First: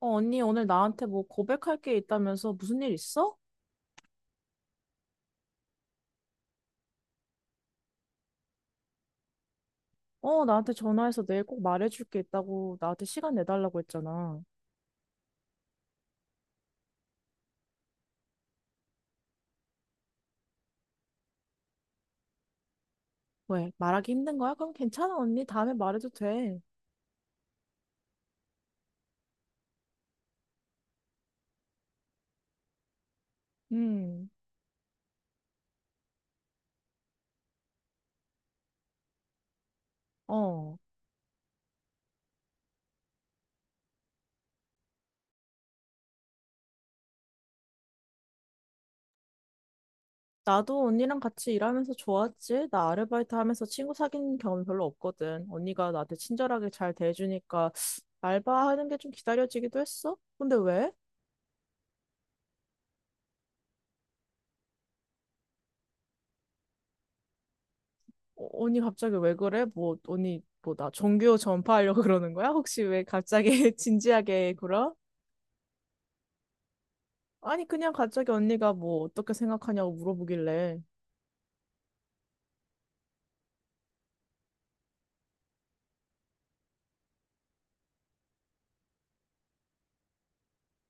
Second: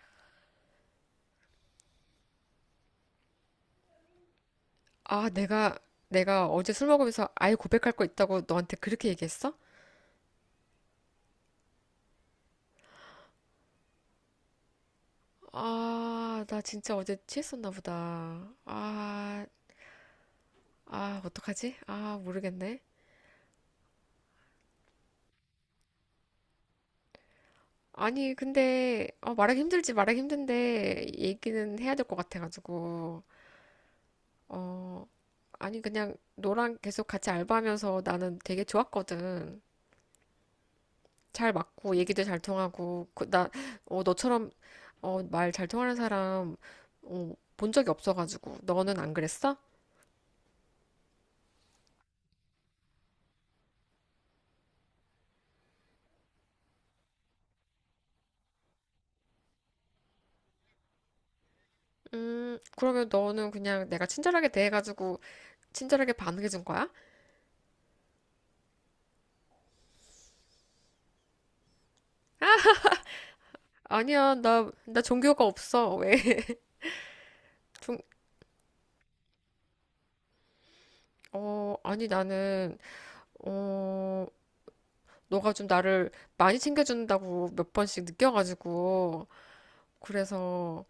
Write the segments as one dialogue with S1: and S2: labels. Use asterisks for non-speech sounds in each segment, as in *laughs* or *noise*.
S1: 어, 언니, 오늘 나한테 뭐 고백할 게 있다면서 무슨 일 있어?
S2: 아, 내가 어제 술 먹으면서 아예 고백할 거 있다고 너한테 그렇게 얘기했어?
S1: 어, 나한테 전화해서 내일 꼭 말해줄 게 있다고 나한테 시간 내달라고 했잖아.
S2: 아, 나 진짜 어제 취했었나 보다. 아, 아, 어떡하지? 아, 모르겠네.
S1: 왜? 말하기 힘든 거야? 그럼 괜찮아, 언니. 다음에 말해도 돼.
S2: 아니, 근데, 말하기 힘들지, 말하기 힘든데, 얘기는 해야 될 것 같아가지고.
S1: 음,
S2: 어, 아니, 그냥 너랑 계속 같이 알바하면서 나는 되게 좋았거든.
S1: 어.
S2: 잘 맞고 얘기도 잘 통하고 그, 나 너처럼 말 잘 통하는 사람 본 적이 없어가지고 너는 안 그랬어?
S1: 나도 언니랑 같이 일하면서 좋았지. 나 아르바이트 하면서 친구 사귄 경험 별로 없거든. 언니가 나한테 친절하게 잘 대해주니까 알바하는 게 좀 기다려지기도 했어. 근데 왜?
S2: 그러면 너는 그냥 내가 친절하게 대해가지고 친절하게 반응해준 거야?
S1: 어, 언니 갑자기 왜 그래? 뭐 언니 뭐 나 종교 전파하려고 *laughs* 그러는 거야? 혹시 왜 갑자기 *laughs*
S2: 아니야
S1: 진지하게
S2: 나
S1: 굴어?
S2: 나 종교가 없어 왜? *laughs*
S1: 아니 그냥
S2: 종,
S1: 갑자기 언니가 뭐 어떻게 생각하냐고 물어보길래
S2: 아니 나는 어 너가 좀 나를 많이 챙겨준다고 몇 번씩 느껴가지고 그래서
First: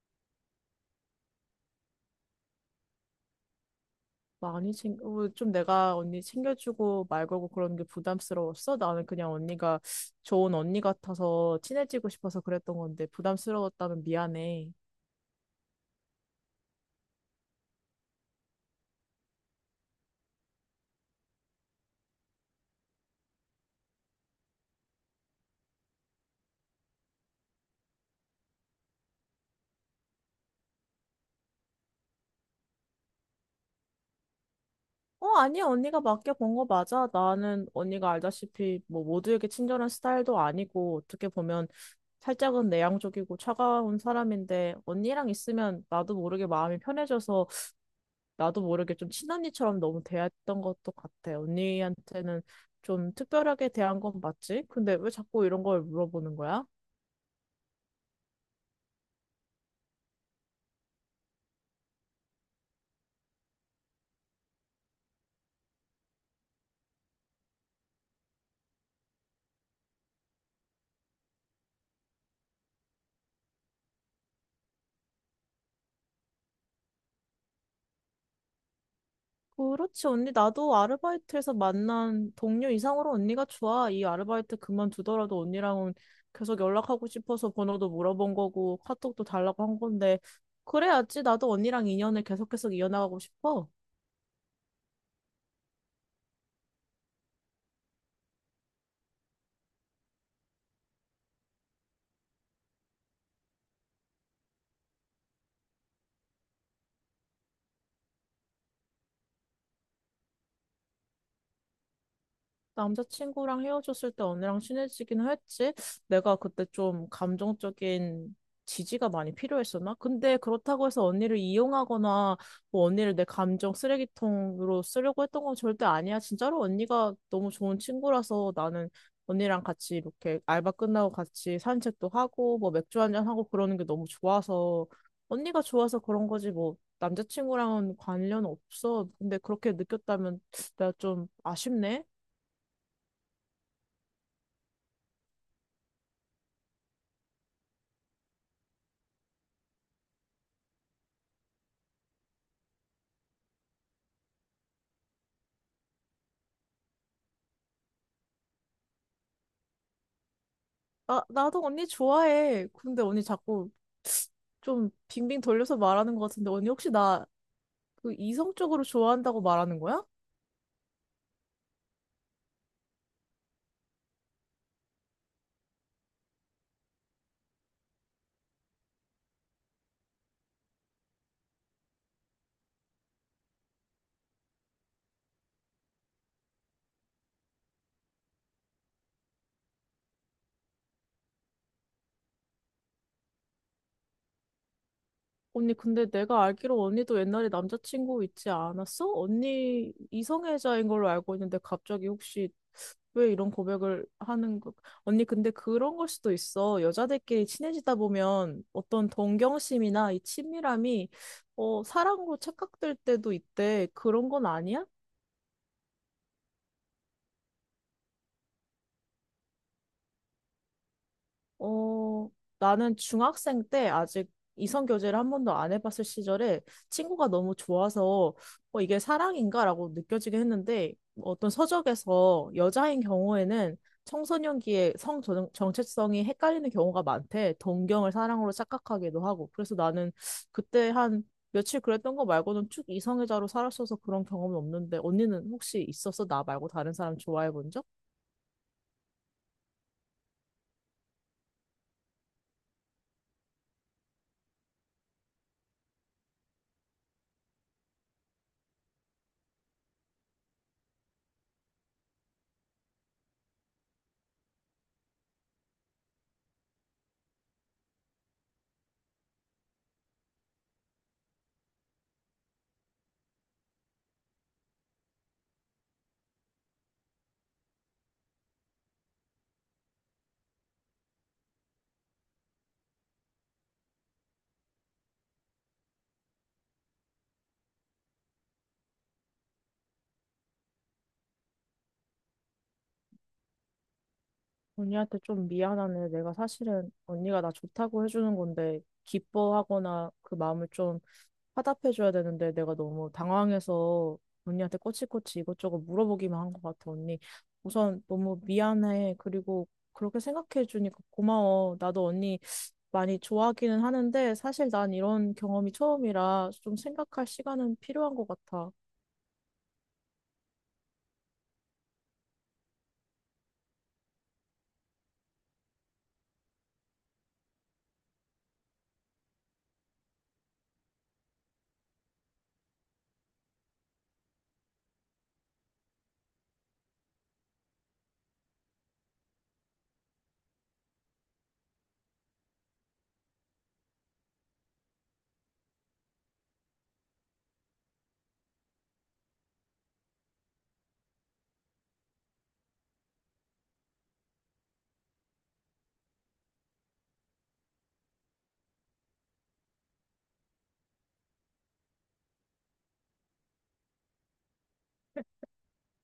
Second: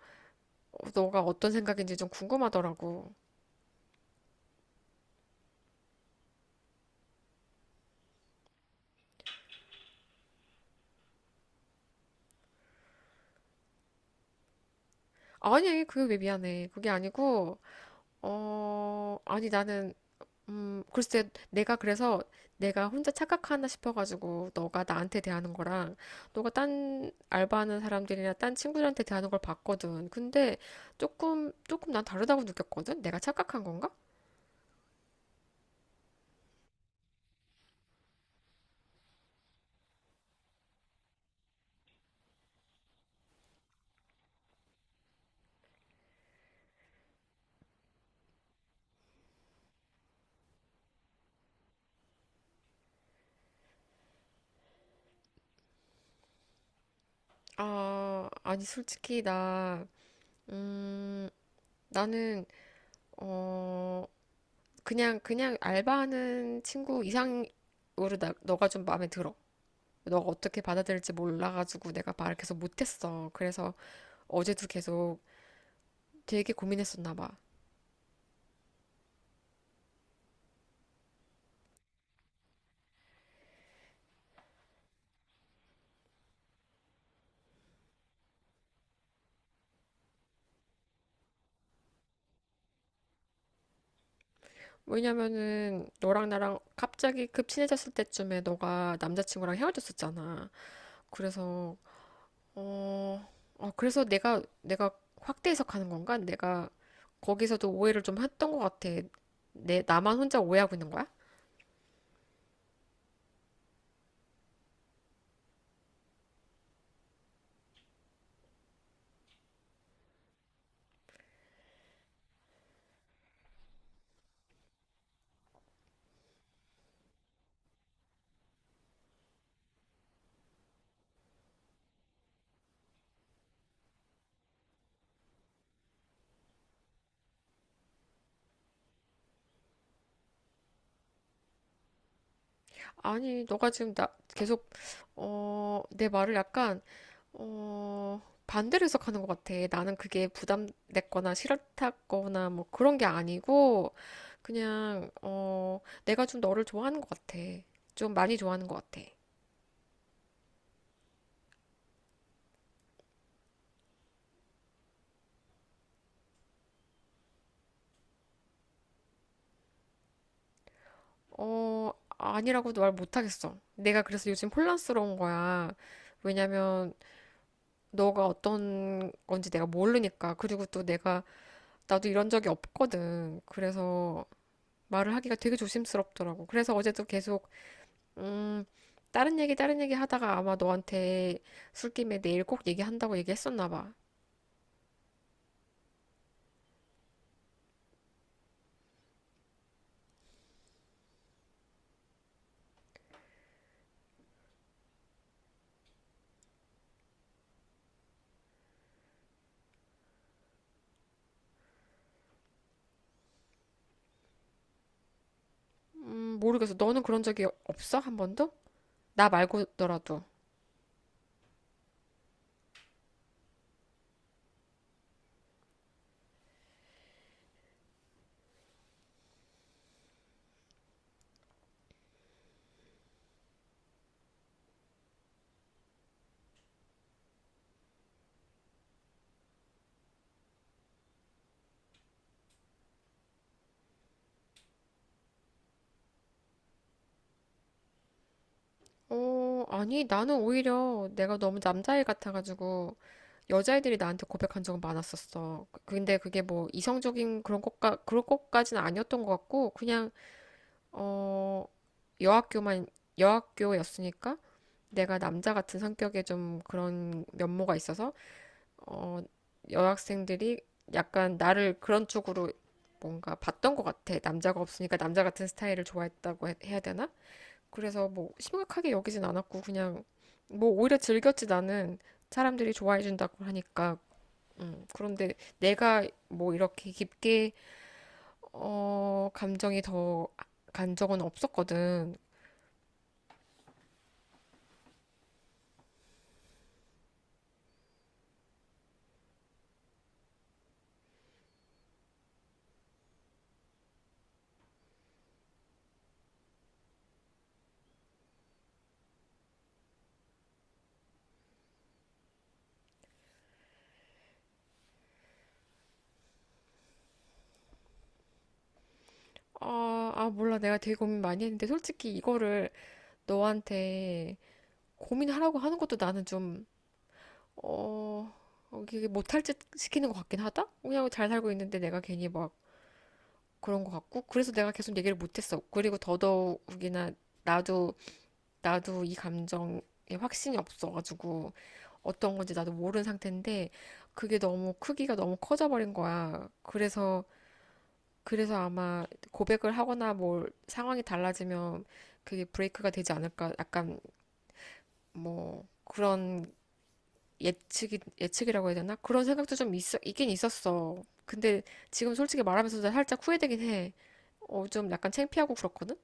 S2: 너가 어떤 생각인지 좀 궁금하더라고.
S1: 많이 챙겨 좀 내가 언니 챙겨주고 말 걸고 그러는 게 부담스러웠어? 나는 그냥 언니가 좋은 언니 같아서 친해지고 싶어서 그랬던 건데 부담스러웠다면 미안해.
S2: 아니 그게 왜 미안해 그게 아니고 아니 나는 글쎄 내가 그래서 내가 혼자 착각하나 싶어가지고 너가 나한테 대하는 거랑 너가 딴 알바하는 사람들이나 딴 친구들한테 대하는 걸 봤거든. 근데 조금 난 다르다고 느꼈거든. 내가 착각한 건가?
S1: 어, 아니야. 언니가 맡겨본 거 맞아. 나는 언니가 알다시피 뭐 모두에게 친절한 스타일도 아니고 어떻게 보면 살짝은 내향적이고 차가운 사람인데 언니랑 있으면 나도 모르게 마음이 편해져서 나도 모르게 좀 친언니처럼 너무 대했던 것도 같아. 언니한테는 좀 특별하게 대한 건 맞지? 근데 왜 자꾸 이런 걸 물어보는 거야?
S2: 아, 아니 솔직히 나 음, 나는 어, 그냥 알바하는 친구 이상으로 나, 너가 좀 마음에 들어. 너가 어떻게 받아들일지 몰라가지고 내가 말을 계속 못했어. 그래서 어제도 계속 되게 고민했었나 봐.
S1: 그렇지, 언니. 나도 아르바이트에서 만난 동료 이상으로 언니가 좋아. 이 아르바이트 그만두더라도 언니랑은 계속 연락하고 싶어서 번호도 물어본 거고 카톡도 달라고 한 건데 그래야지 나도 언니랑 인연을 계속 해서 이어나가고 싶어.
S2: 왜냐면은 너랑 나랑 갑자기 급 친해졌을 때쯤에 너가 남자친구랑 헤어졌었잖아. 그래서 어, 그래서 내가 확대 해석하는 건가? 내가 거기서도 오해를 좀 했던 것 같아. 내 나만 혼자 오해하고 있는 거야?
S1: 남자친구랑 헤어졌을 때 언니랑 친해지긴 했지. 내가 그때 좀 감정적인 지지가 많이 필요했었나? 근데 그렇다고 해서 언니를 이용하거나 뭐 언니를 내 감정 쓰레기통으로 쓰려고 했던 건 절대 아니야. 진짜로 언니가 너무 좋은 친구라서 나는 언니랑 같이 이렇게 알바 끝나고 같이 산책도 하고 뭐 맥주 한 잔 하고 그러는 게 너무 좋아서 언니가 좋아서 그런 거지 뭐 남자친구랑은 관련 없어. 근데 그렇게 느꼈다면 내가 좀 아쉽네.
S2: 아니, 너가 지금 나 계속 내 말을 약간 어, 반대로 해석하는 것 같아. 나는 그게 부담됐거나 싫었다거나 뭐 그런 게 아니고, 그냥, 어, 내가 좀 너를 좋아하는 것 같아. 좀 많이 좋아하는 것 같아.
S1: 나도 언니 좋아해. 근데 언니 자꾸 좀 빙빙 돌려서 말하는 것 같은데, 언니 혹시 나 그 이성적으로 좋아한다고 말하는 거야?
S2: 어, 아니라고도 말 못하겠어. 내가 그래서 요즘 혼란스러운 거야. 왜냐면, 너가 어떤 건지 내가 모르니까. 그리고 또 내가, 나도 이런 적이 없거든. 그래서 말을 하기가 되게 조심스럽더라고. 그래서 어제도 계속 음, 다른 얘기 하다가 아마 너한테 술김에 내일 꼭 얘기한다고 얘기했었나 봐.
S1: 언니, 근데 내가 알기로 언니도 옛날에 남자친구 있지 않았어? 언니 이성애자인 걸로 알고 있는데, 갑자기 혹시 왜 이런 고백을 하는 거? 언니, 근데 그런 걸 수도 있어. 여자들끼리 친해지다 보면 어떤 동경심이나 이 친밀함이 사랑으로 착각될 때도 있대. 그런 건 아니야?
S2: 모르겠어. 너는 그런 적이 없어? 한 번도? 나 말고더라도.
S1: 어, 나는 중학생 때 아직 이성 교제를 한 번도 안 해봤을 시절에 친구가 너무 좋아서 이게 사랑인가라고 느껴지긴 했는데 어떤 서적에서 여자인 경우에는 청소년기에 정체성이 헷갈리는 경우가 많대. 동경을 사랑으로 착각하기도 하고. 그래서 나는 그때 한 며칠 그랬던 거 말고는 쭉 이성애자로 살았어서 그런 경험은 없는데 언니는 혹시 있었어? 나 말고 다른 사람 좋아해 본 적?
S2: 어, 아니, 나는 오히려 내가 너무 남자애 같아가지고 여자애들이 나한테 고백한 적은 많았었어. 그, 근데 그게 뭐 이성적인 그런 것까지는 아니었던 것 같고, 어, 여학교만, 여학교였으니까 내가 남자 같은 성격에 좀 그런 면모가 있어서 어, 여학생들이 약간 나를 그런 쪽으로 뭔가 봤던 것 같아. 남자가 없으니까 남자 같은 스타일을 좋아했다고 해야 되나? 그래서 뭐 심각하게 여기진 않았고 그냥 뭐 오히려 즐겼지 나는 사람들이 좋아해 준다고 하니까. 그런데 내가 뭐 이렇게 깊게 감정이 더 간 적은 없었거든.
S1: 언니한테 좀 미안하네. 내가 사실은 언니가 나 좋다고 해주는 건데, 기뻐하거나 그 마음을 좀 화답해줘야 되는데, 내가 너무 당황해서 언니한테 꼬치꼬치 이것저것 물어보기만 한 것 같아, 언니. 우선 너무 미안해. 그리고 그렇게 생각해주니까 고마워. 나도 언니 많이 좋아하기는 하는데, 사실 난 이런 경험이 처음이라 좀 생각할 시간은 필요한 것 같아.
S2: 아, 몰라. 내가 되게 고민 많이 했는데 솔직히 이거를 너한테 고민하라고 하는 것도 나는 좀 어, 이게 못할 짓 시키는 것 같긴 하다? 그냥 잘 살고 있는데 내가 괜히 막 그런 것 같고, 그래서 내가 계속 얘기를 못했어. 그리고 더더욱이나 나도, 나도 이 감정에 확신이 없어가지고, 어떤 건지 나도 모르는 상태인데, 그게 너무 크기가 너무 커져버린 거야. 그래서 아마 고백을 하거나 뭘 상황이 달라지면 그게 브레이크가 되지 않을까, 약간 뭐, 그런 예측이라고 해야 되나? 그런 생각도 좀 있어 있긴 있었어. 근데 지금 솔직히 말하면서도 살짝 후회되긴 해. 어, 좀 약간 창피하고 그렇거든?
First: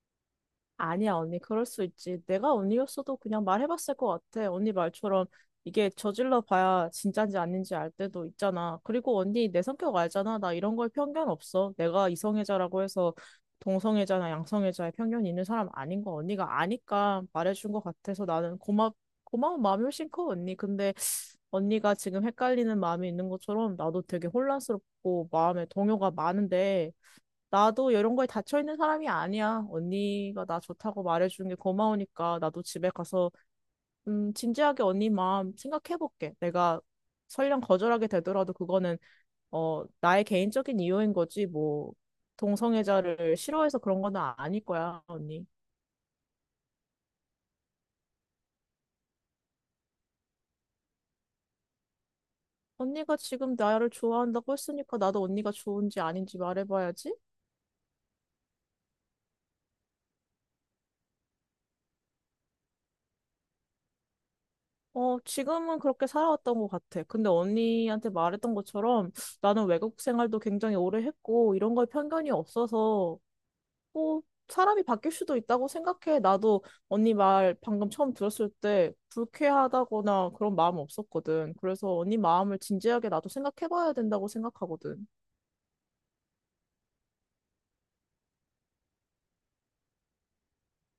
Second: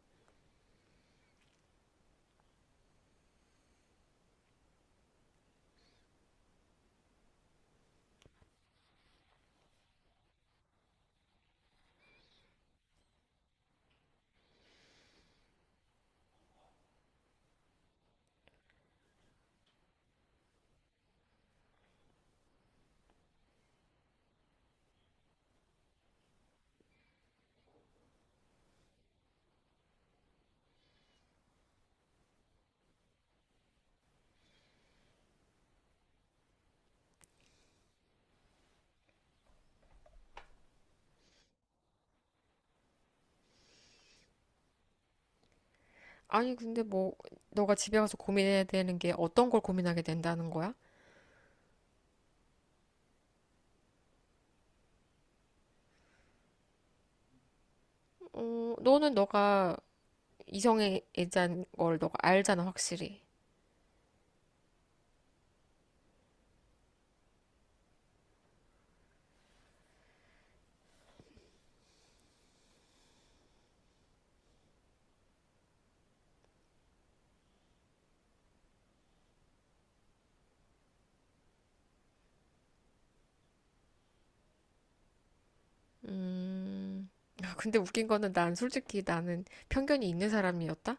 S1: 아니야, 언니, 그럴 수 있지. 내가 언니였어도 그냥 말해봤을 것 같아. 언니 말처럼 이게 저질러 봐야 진짠지 아닌지 알 때도 있잖아. 그리고 언니, 내 성격 알잖아. 나 이런 거에 편견 없어. 내가 이성애자라고 해서 동성애자나 양성애자에 편견이 있는 사람 아닌 거 언니가 아니까 말해준 것 같아서 나는 고마운 마음이 훨씬 커, 언니. 근데 언니가 지금 헷갈리는 마음이 있는 것처럼 나도 되게 혼란스럽고 마음에 동요가 많은데 나도 이런 거에 닫혀있는 사람이 아니야. 언니가 나 좋다고 말해주는 게 고마우니까 나도 집에 가서 진지하게 언니 마음 생각해볼게. 내가 설령 거절하게 되더라도 그거는 나의 개인적인 이유인 거지 뭐 동성애자를 싫어해서 그런 건 아닐 거야, 언니.
S2: 아니, 근데 뭐, 너가 집에 가서 고민해야 되는 게 어떤 걸 고민하게 된다는 거야?
S1: 언니가 지금 나를 좋아한다고 했으니까 나도 언니가 좋은지 아닌지 말해봐야지.
S2: 어, 너는 너가 이성애자인 걸 너가 알잖아, 확실히.
S1: 어, 지금은 그렇게 살아왔던 것 같아. 근데 언니한테 말했던 것처럼 나는 외국 생활도 굉장히 오래 했고 이런 거에 편견이 없어서 뭐 사람이 바뀔 수도 있다고 생각해. 나도 언니 말 방금 처음 들었을 때 불쾌하다거나 그런 마음 없었거든. 그래서 언니 마음을 진지하게 나도 생각해봐야 된다고 생각하거든.
S2: 음, *laughs* 아, 근데 웃긴 거는 난 솔직히 나는 편견이 있는 사람이었다?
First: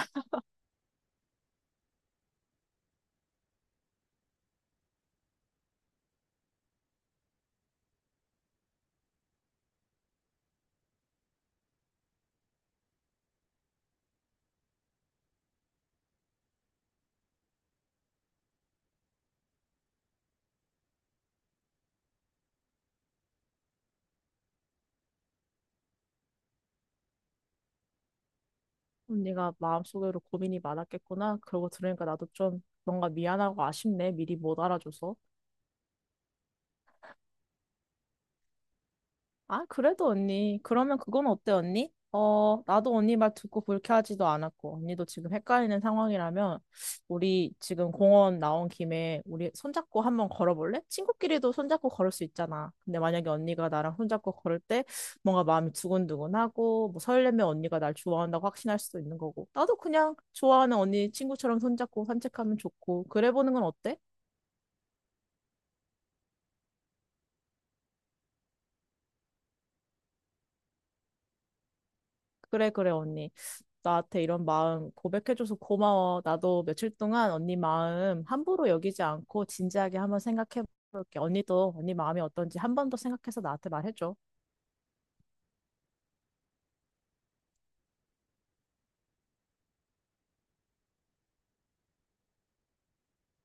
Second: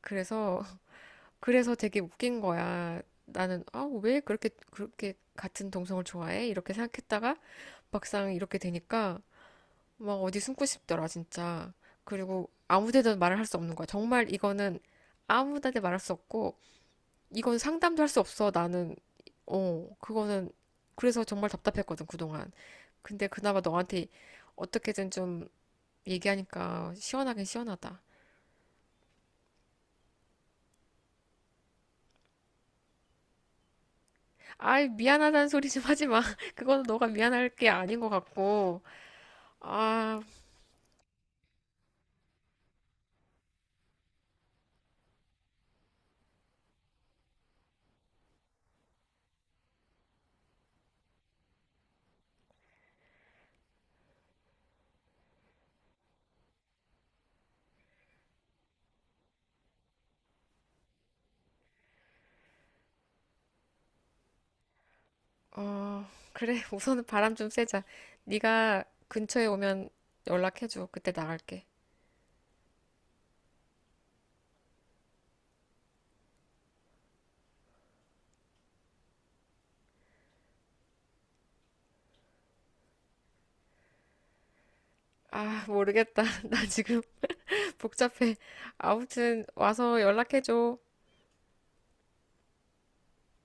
S2: 그래서 그래서 되게 웃긴 거야. 나는 아, 왜 그렇게 같은 동성을 좋아해? 이렇게 생각했다가 막상 이렇게 되니까 막 어디 숨고 싶더라, 진짜. 그리고 아무 데도 말을 할 수 없는 거야. 정말 이거는 아무 데도 말할 수 없고 이건 상담도 할 수 없어. 나는 그거는 그래서 정말 답답했거든, 그동안. 근데 그나마 너한테 어떻게든 좀 얘기하니까 시원하긴 시원하다.
S1: 언니가 마음속으로 고민이 많았겠구나. 그러고 들으니까 나도 좀 뭔가 미안하고 아쉽네. 미리 못
S2: 아이,
S1: 알아줘서.
S2: 미안하다는 소리 좀 하지 마. *laughs* 그거는 너가 미안할 게 아닌 것 같고.
S1: 아, 그래도
S2: 아,
S1: 언니. 그러면 그건 어때, 언니? 어, 나도 언니 말 듣고 불쾌하지도 않았고, 언니도 지금 헷갈리는 상황이라면, 우리 지금 공원 나온 김에 우리 손잡고 한번 걸어볼래? 친구끼리도 손잡고 걸을 수 있잖아. 근데 만약에 언니가 나랑 손잡고 걸을 때 뭔가 마음이 두근두근하고, 뭐 설레면 언니가 날 좋아한다고 확신할 수도 있는 거고. 나도 그냥 좋아하는 언니 친구처럼 손잡고 산책하면 좋고, 그래 보는 건 어때?
S2: 어, 그래. *laughs* 우선은 바람 좀 쐬자. 네가 근처에 오면 연락해줘. 그때 나갈게.
S1: 그래, 그래, 언니. 나한테 이런 마음 고백해줘서 고마워. 나도 며칠 동안 언니 마음 함부로 여기지 않고 진지하게 한번 생각해볼게. 언니도 언니 마음이 어떤지 한 번 더 생각해서 나한테 말해줘.
S2: 아, 모르겠다. *laughs* 나 지금 *laughs* 복잡해. 아무튼 와서 연락해줘.